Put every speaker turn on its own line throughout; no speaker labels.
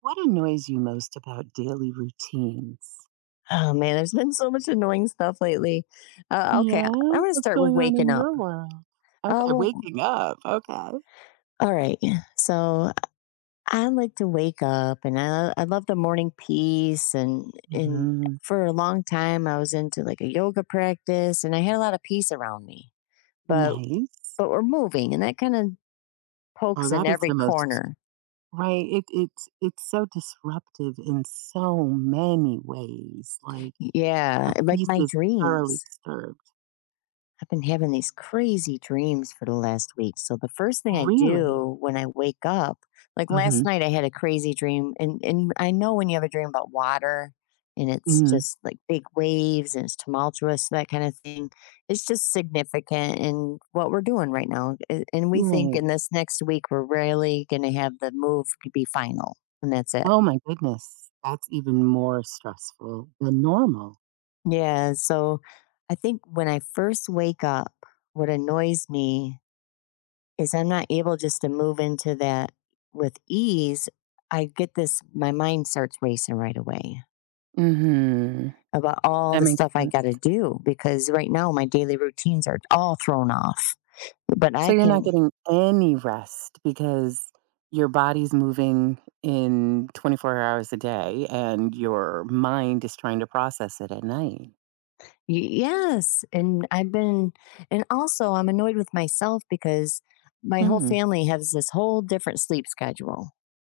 What annoys you most about daily routines?
Oh man, there's been so much annoying stuff lately. Okay,
Yeah,
I'm gonna
what's
start with
going on
waking
in
up.
your world? Okay,
Well,
waking up. Okay.
all right. So I like to wake up, and I love the morning peace. And
Mhm.
for a long time, I was into like a yoga practice, and I had a lot of peace around me. But
Nice.
but we're moving, and that kind of
Oh,
pokes in
that is
every
the most
corner.
right. It's so disruptive in so many ways. Like
Yeah,
your
like
peace
my
is thoroughly
dreams.
disturbed.
I've been having these crazy dreams for the last week. So the first thing I
Really.
do when I wake up, like
Mm-hmm.
last night I had a crazy dream and I know when you have a dream about water and it's
Hmm.
just like big waves and it's tumultuous, that kind of thing. It's just significant in what we're doing right now. And we think
Right.
in this next week we're really going to have the move to be final, and that's it.
Oh my goodness, that's even more stressful than normal.
Yeah, so I think when I first wake up, what annoys me is I'm not able just to move into that with ease. I get this, my mind starts racing right away
Hmm.
about all
That
the
makes
stuff I
sense.
got to do because right now my daily routines are all thrown off. But
So
I
you're not
can,
getting any rest because your body's moving in 24 hours a day and your mind is trying to process it at night.
yes. And I've been, and also I'm annoyed with myself because my whole
Hmm.
family has this whole different sleep schedule.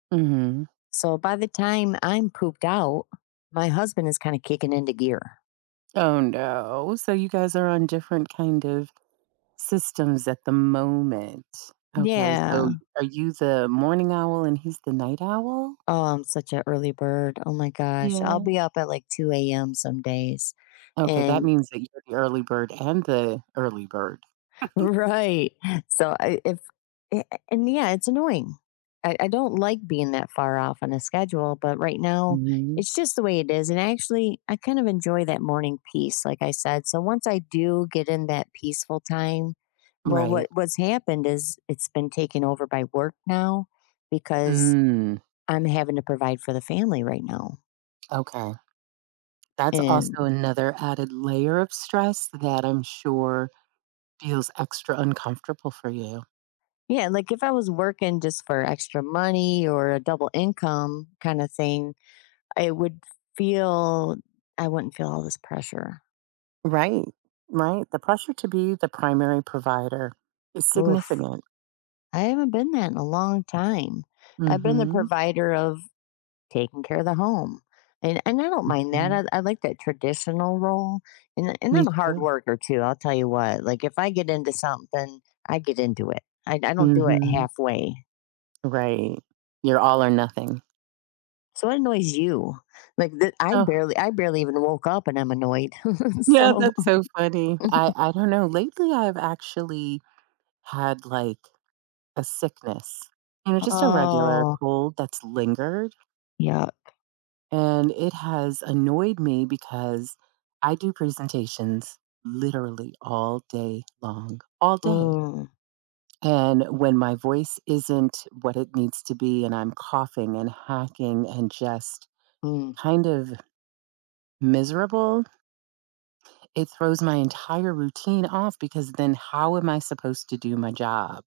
Hmm.
So by the time I'm pooped out, my husband is kind of kicking into gear.
Oh no. So you guys are on different kind of systems at the moment. Okay. So
Yeah.
are you the morning owl and he's the night owl?
Oh, I'm such an early bird. Oh my gosh. I'll
Yeah.
be up at like 2 a.m. some days.
Okay. That
And
means that you're the early bird and the early bird.
right. So I if a- and yeah, it's annoying. I don't like being that far off on a schedule, but right now
Hmm.
it's just the way it is. And actually I kind of enjoy that morning peace, like I said. So once I do get in that peaceful time, well
Right.
what's happened is it's been taken over by work now because
Mm.
I'm having to provide for the family right now.
Okay. That's also
And
another added layer of stress that I'm sure feels extra uncomfortable for you.
yeah, like if I was working just for extra money or a double income kind of thing, I would feel, I wouldn't feel all this pressure.
Right. Right? The pressure to be the primary provider is
Oof.
significant.
I haven't been that in a long time. I've been the
Mhm.
provider of taking care of the home. And I don't mind that.
Mhm.
I like that traditional role. And
Me
I'm a hard
too.
worker too, I'll tell you what. Like if I get into something, I get into it. I don't do it
Mhm.
halfway.
Right. You're all or nothing.
So what annoys you? Like
Oh,
I barely even woke up and I'm annoyed.
yeah,
So
that's so funny. I don't know, lately I've actually had, like, a sickness, you know, just a regular
oh
cold that's lingered.
yeah,
And it has annoyed me because I do presentations literally all day long, all day.
mm,
And when my voice isn't what it needs to be, and I'm coughing and hacking and just
mm.
kind of miserable, it throws my entire routine off because then how am I supposed to do my job?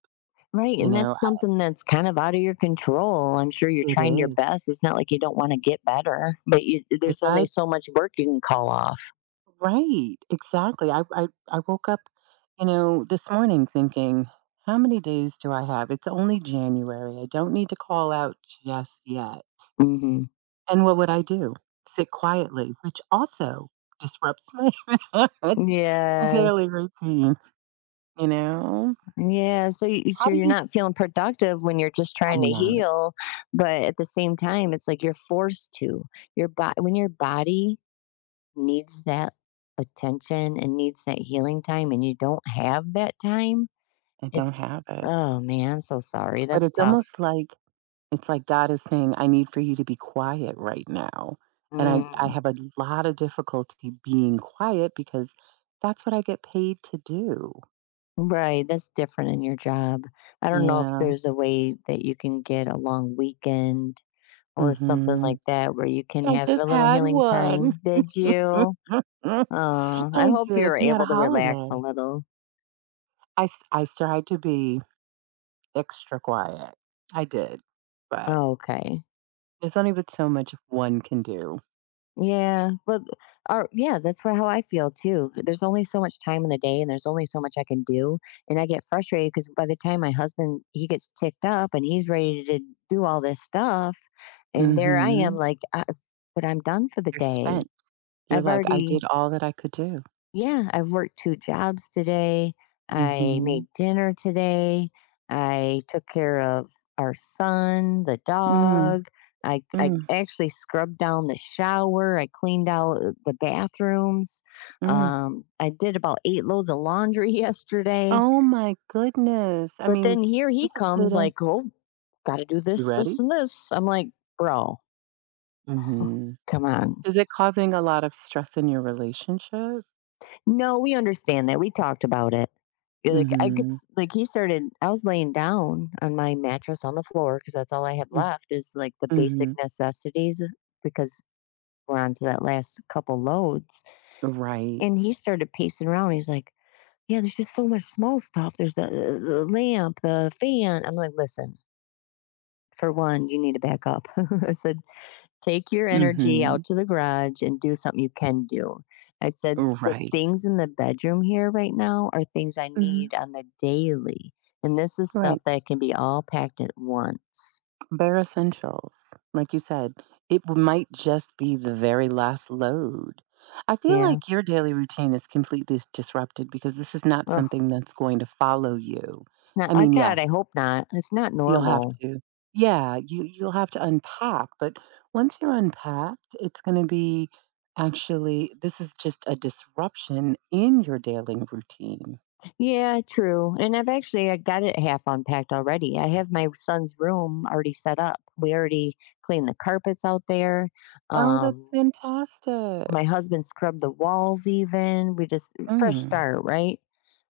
Right.
You
And
know,
that's
I-
something that's kind of out of your control. I'm sure you're
it
trying your
is.
best. It's not like you don't want to get better, but you,
If
there's
I
only so much work you can call off.
Right, exactly. I woke up, you know, this morning thinking, how many days do I have? It's only January. I don't need to call out just yet.
Hmm.
And what would I do? Sit quietly, which also disrupts my daily
Yes.
routine, you know?
Yeah, so you,
How
so
do
you're
you
not feeling productive when you're just
I'm
trying to
not.
heal, but at the same time, it's like you're forced to. Your body, when your body needs that attention and needs that healing time and you don't have that time,
I don't have
it's,
it.
oh man, I'm so sorry.
But
That's
it's
tough.
almost like It's like God is saying, "I need for you to be quiet right now." And I
Mm.
have a lot of difficulty being quiet because that's what I get paid to do.
Right. That's different in your job. I don't know if
Yeah.
there's a way that you can get a long weekend or something
Mhm.
like that where you can
I
have
just
a little
had
healing
one.
time. Did you? I
I
hope
did.
you're
We had a
able to relax a
holiday.
little.
I tried to be extra quiet. I did, but
Okay.
there's only but so much one can do.
Yeah, but or yeah, that's why, how I feel too. There's only so much time in the day, and there's only so much I can do, and I get frustrated because by the time my husband, he gets ticked up and he's ready to do all this stuff, and there I am
Mhm.
like, I, but I'm done for the
You're
day.
spent. You're
I've
like, "I
already
did all that I could do."
yeah, I've worked 2 jobs today. I
Mhm.
made dinner today. I took care of our son, the
Mm.
dog. I
Mm.
actually scrubbed down the shower. I cleaned out the bathrooms.
Mm.
I did about 8 loads of laundry yesterday.
Oh my goodness. I
But
mean,
then here
you
he
just did
comes
a
like, "Oh, gotta do
you
this, this,
ready?
and this." I'm like, "Bro,
Mhm.
come on."
Is it causing a lot of stress in your relationship?
No, we understand that. We talked about it. You're like, I could,
Mhm.
like, he started, I was laying down on my mattress on the floor because that's all I had
Mm,
left, is like the basic
mhm.
necessities, because we're on to that last couple loads.
Right.
And he started pacing around. He's like, yeah, there's just so much small stuff. There's the lamp, the fan. I'm like, Listen, for one, you need to back up. I said, Take your energy out
Mhm.
to the garage and do something you can do. I said, the
Right.
things in the bedroom here right now are things I
Mhm.
need on the daily. And this is stuff
Right.
that can be all packed at once.
Bare essentials. Like you said, it w might just be the very last load. I feel
Yeah.
like your daily routine is completely s disrupted because this is not
Ugh,
something that's going to follow you.
it's not,
I
I,
mean,
God,
yes.
I hope not. It's not
You'll have
normal.
to. Yeah, you'll have to unpack, but once you're unpacked, it's gonna be actually this is just a disruption in your daily routine.
Yeah, true. And I got it half unpacked already. I have my son's room already set up. We already cleaned the carpets out there.
Oh, that's
Um,
fantastic.
my husband scrubbed the walls even. We just, fresh
Mm,
start, right?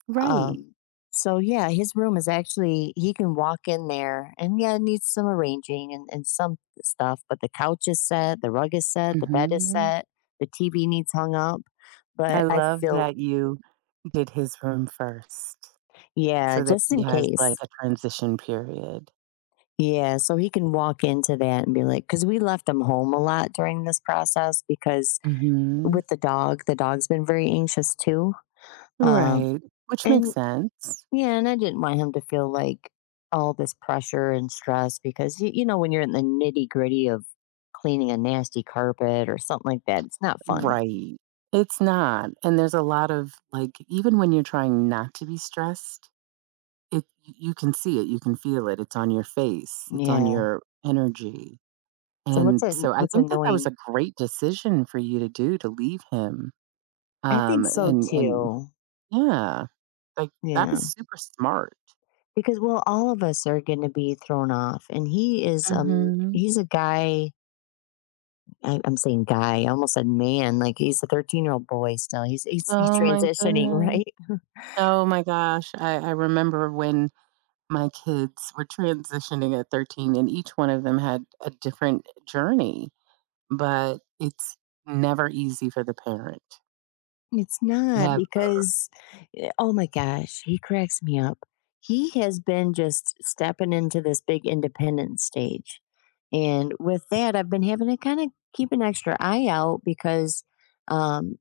right.
Um, so yeah, his room is actually, he can walk in there and yeah, it needs some arranging and some stuff, but the couch is set, the rug is set, the bed is
Mhm.
set, the TV needs hung up.
I
But I
love
feel,
that you did his room first
yeah,
so that
just
he
in
has, like,
case.
a transition period.
Yeah, so he can walk into that and be like, because we left him home a lot during this process because
Mhm.
with the dog, the dog's been very anxious too. Um,
Right, which makes
and
sense.
Yeah, and I didn't want him to feel like all this pressure and stress because you know when you're in the nitty gritty of cleaning a nasty carpet or something like that, it's not fun.
Right. It's not. And there's a lot of like even when you're trying not to be stressed, you can see it, you can feel it. It's on your face, it's on
Yeah.
your energy.
So what's
And
it?
so I
What's
think that that was
annoying?
a great decision for you to do to leave him.
I think so
And
too.
Yeah, like that
Yeah,
was super smart.
because well, all of us are going to be thrown off, and he is um
Mhm.
he's a guy, I'm saying guy, I almost said man, like, he's a 13-year-old boy still. He's
Oh my
transitioning,
goodness.
right?
Oh my gosh. I remember when my kids were transitioning at 13 and each one of them had a different journey, but it's never easy for the parent.
It's not
Never.
because, eh, oh my gosh, he cracks me up. He has been just stepping into this big independent stage, and with that, I've been having to kinda keep an extra eye out because, um,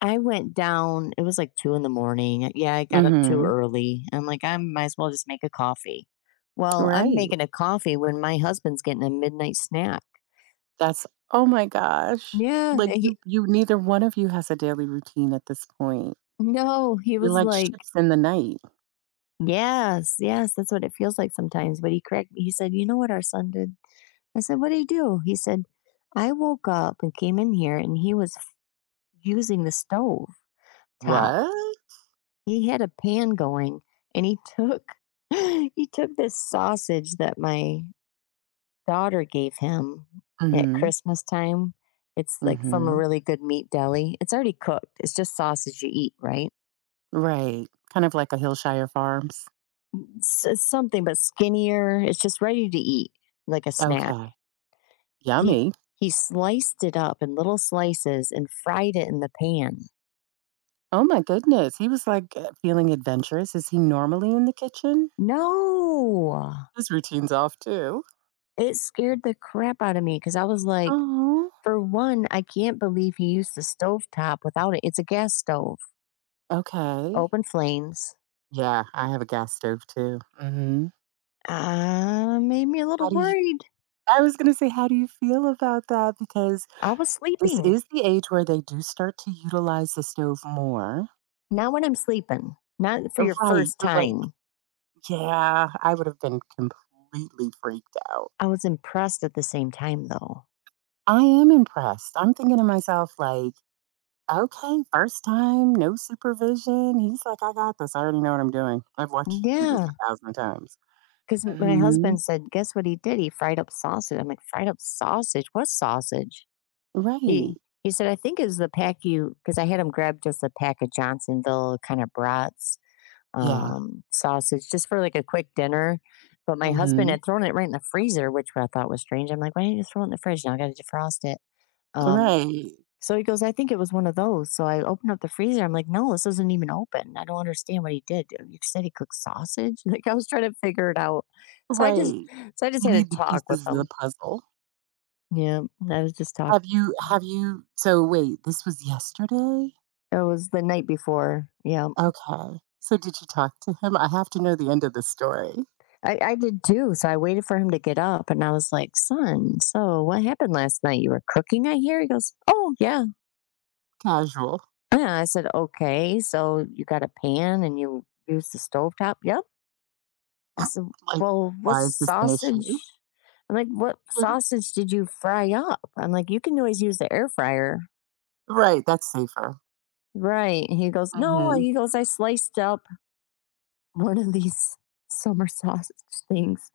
I went down, it was like 2 in the morning. Yeah, I got up too
Mhm.
early. I'm like, I might as well just make a coffee. Well, I'm
Right.
making a coffee when my husband's getting a midnight snack.
That's oh my gosh.
Yeah.
Like you
He,
you neither one of you has a daily routine at this point.
no, he
You're
was
like
like,
ships in the night.
yes, yes, that's what it feels like sometimes. But he correct me. He said, You know what our son did? I said, What did he do? He said, I woke up and came in here and he was using the stove top.
What?
He had a pan going and he took he took this sausage that my daughter gave him at
Mhm.
Christmas time. It's like from a
Mhm.
really good meat deli. It's already cooked. It's just sausage you eat, right?
Right. Kind of like a Hillshire Farms.
It's something but skinnier. It's just ready to eat, like a snack.
Okay.
He
Yummy.
he sliced it up in little slices and fried it in the pan.
Oh my goodness. He was like feeling adventurous. Is he normally in the kitchen?
No.
His routine's off too.
It scared the crap out of me because I was like,
Oh,
for one, I can't believe he used the stovetop without it. It's a gas stove,
okay.
open flames.
Yeah, I have a gas stove too. Mhm.
Made me a
How
little
do you
worried.
I was gonna say, how do you feel about that? Because
I was
this
sleeping.
is the age where they do start to utilize the stove more.
Not when I'm sleeping. Not for your
Right,
first
you're like,
time.
yeah, I would have been completely freaked out.
I was impressed at the same time, though.
I am impressed. I'm thinking to myself like, okay, first time, no supervision. He's like, I got this. I already know what I'm doing. I've watched you do this
Yeah.
a thousand times.
Because my
Mhm.
husband said, guess what he did? He fried up sausage. I'm like, fried up sausage? What sausage? He
Right.
he said, I think it's the pack you, because I had him grab just a pack of Johnsonville kind of brats,
Yeah.
sausage, just for like a quick dinner. But my husband
Mhm.
had thrown it right in the freezer, which I thought was strange. I'm like, why didn't you throw it in the fridge? Now I got to defrost it. Um,
Right.
So he goes, I think it was one of those. So I opened up the freezer. I'm like, no, this isn't even open. I don't understand what he did. You said he cooked sausage. Like I was trying to figure it out. So I just,
Right.
so I just
You
had a
need the
talk with
pieces of the
him.
puzzle.
Yeah, I was just talking.
Have you so wait, this was yesterday?
It was the night before. Yeah,
Okay. So did you talk to him? I have to know the end of the story.
I did too. So I waited for him to get up, and I was like, "Son, so what happened last night? You were cooking, I hear." He goes, "Oh yeah,
Casual.
yeah." I said, "Okay, so you got a pan and you used the stovetop?" Yep. I said,
Like,
Well, what
why is this an
sausage?
issue?
I'm like, What
And-
sausage did you fry up? I'm like, You can always use the air fryer.
right, that's safer.
Right. And he goes, No.
Hmm.
He goes, I sliced up one of these summer sausage things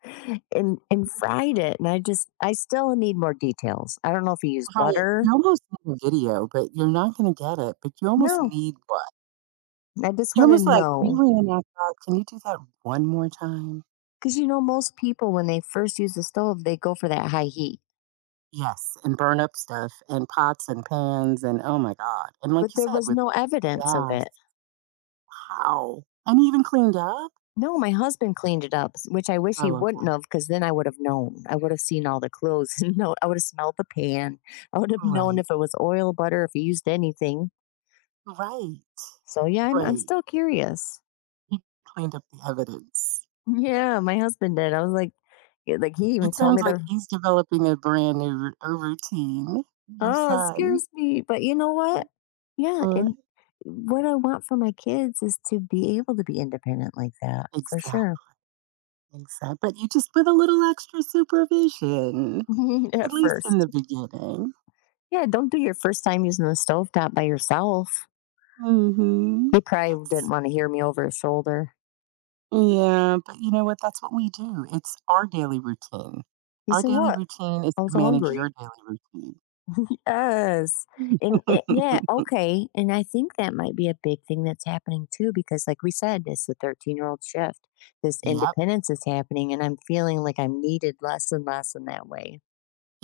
and fried it. And I still need more details. I don't know if he used
Right.
butter.
You almost need a video, but you're not gonna get it. But you almost
No.
need what?
I just
You're
want to
almost like, can you
know.
reenact that? Can you do that one more time?
Because you know, most people when they first use the stove, they go for that high heat.
Yes, and burn up stuff and pots and pans and oh my god. And like
But
you
there
said,
was
with
no evidence of
gas,
it.
how? And he even cleaned up?
No, my husband cleaned it up, s which I wish he
Oh,
wouldn't
okay.
have, because then I would have known. I would have seen all the clothes No, I would have smelled the pan. I would have known
Right.
if it was oil, butter, if he used anything.
Right.
So, yeah, I'm
Right.
still curious.
He cleaned up the evidence.
Yeah, my husband did. I was like, yeah, like, he even
It
told
sounds
me
like
the,
he's developing a brand new a routine, your
oh, it
son.
scares me, but you know what? Yeah,
Uh,
and what I want for my kids is to be able to be independent like that, for
Exactly.
sure.
Exactly. But you just with a little extra supervision, at
At
least in the
first.
beginning.
Yeah, don't do your first time using the stovetop by yourself.
Hmm.
He probably didn't
That's
wanna hear me over his shoulder.
yeah, but you know what? That's what we do. It's our daily routine.
He
Our
said,
daily
"What?
routine is
I was
to manage
hungry."
your daily routine.
Yes, and it, yeah, okay, and I think that might be a big thing that's happening too because like we said, it's the 13-year-old shift. This
Yep,
independence is happening, and I'm feeling like I'm needed less and less in that way,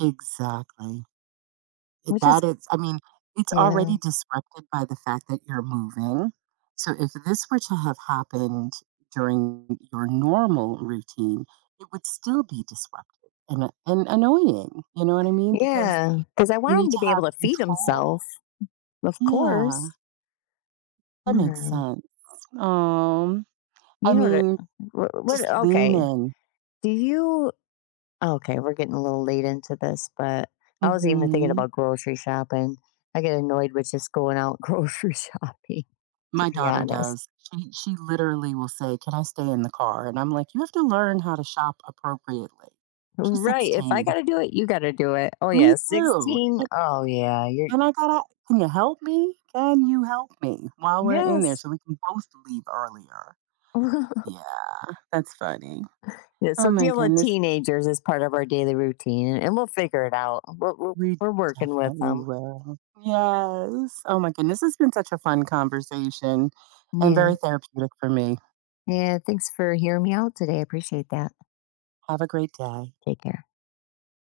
exactly.
which
That
is,
is, I mean, it's
yeah.
already disrupted by the fact that you're moving. So if this were to have happened during your normal routine, it would still be disruptive and annoying. You know what I mean? Because
Yeah, because I
you
want
need
him to
to
be
have
able to feed
control.
himself, of
Yeah,
course.
that makes
I
sense. Um, I
You know what I
mean,
wh what
just lean
okay.
in.
Do you Okay, we're getting a little late into this, but I was even thinking
Mhm.
about grocery shopping. I get annoyed with just going out grocery shopping, to
My
be
daughter
honest.
does. She literally will say, "Can I stay in the car?" And I'm like, "You have to learn how to shop appropriately." She's
Right. If I got
16.
to do it, you got to do it. Oh,
Me
yeah.
too.
16.
And
Oh, yeah. You're,
and I gotta, can you help me? Can you help me while we're in there
yes.
so we can both leave earlier? Yeah, that's funny.
Yeah,
Oh
so
my
deal with
goodness.
teenagers is part of our daily routine and we'll figure it out.
We
We're working with
definitely
them.
will. Yes. Oh my goodness. It's been such a fun conversation and very
Yeah.
therapeutic for me.
Yeah. Thanks for hearing me out today. I appreciate that.
Have a great day.
Take care.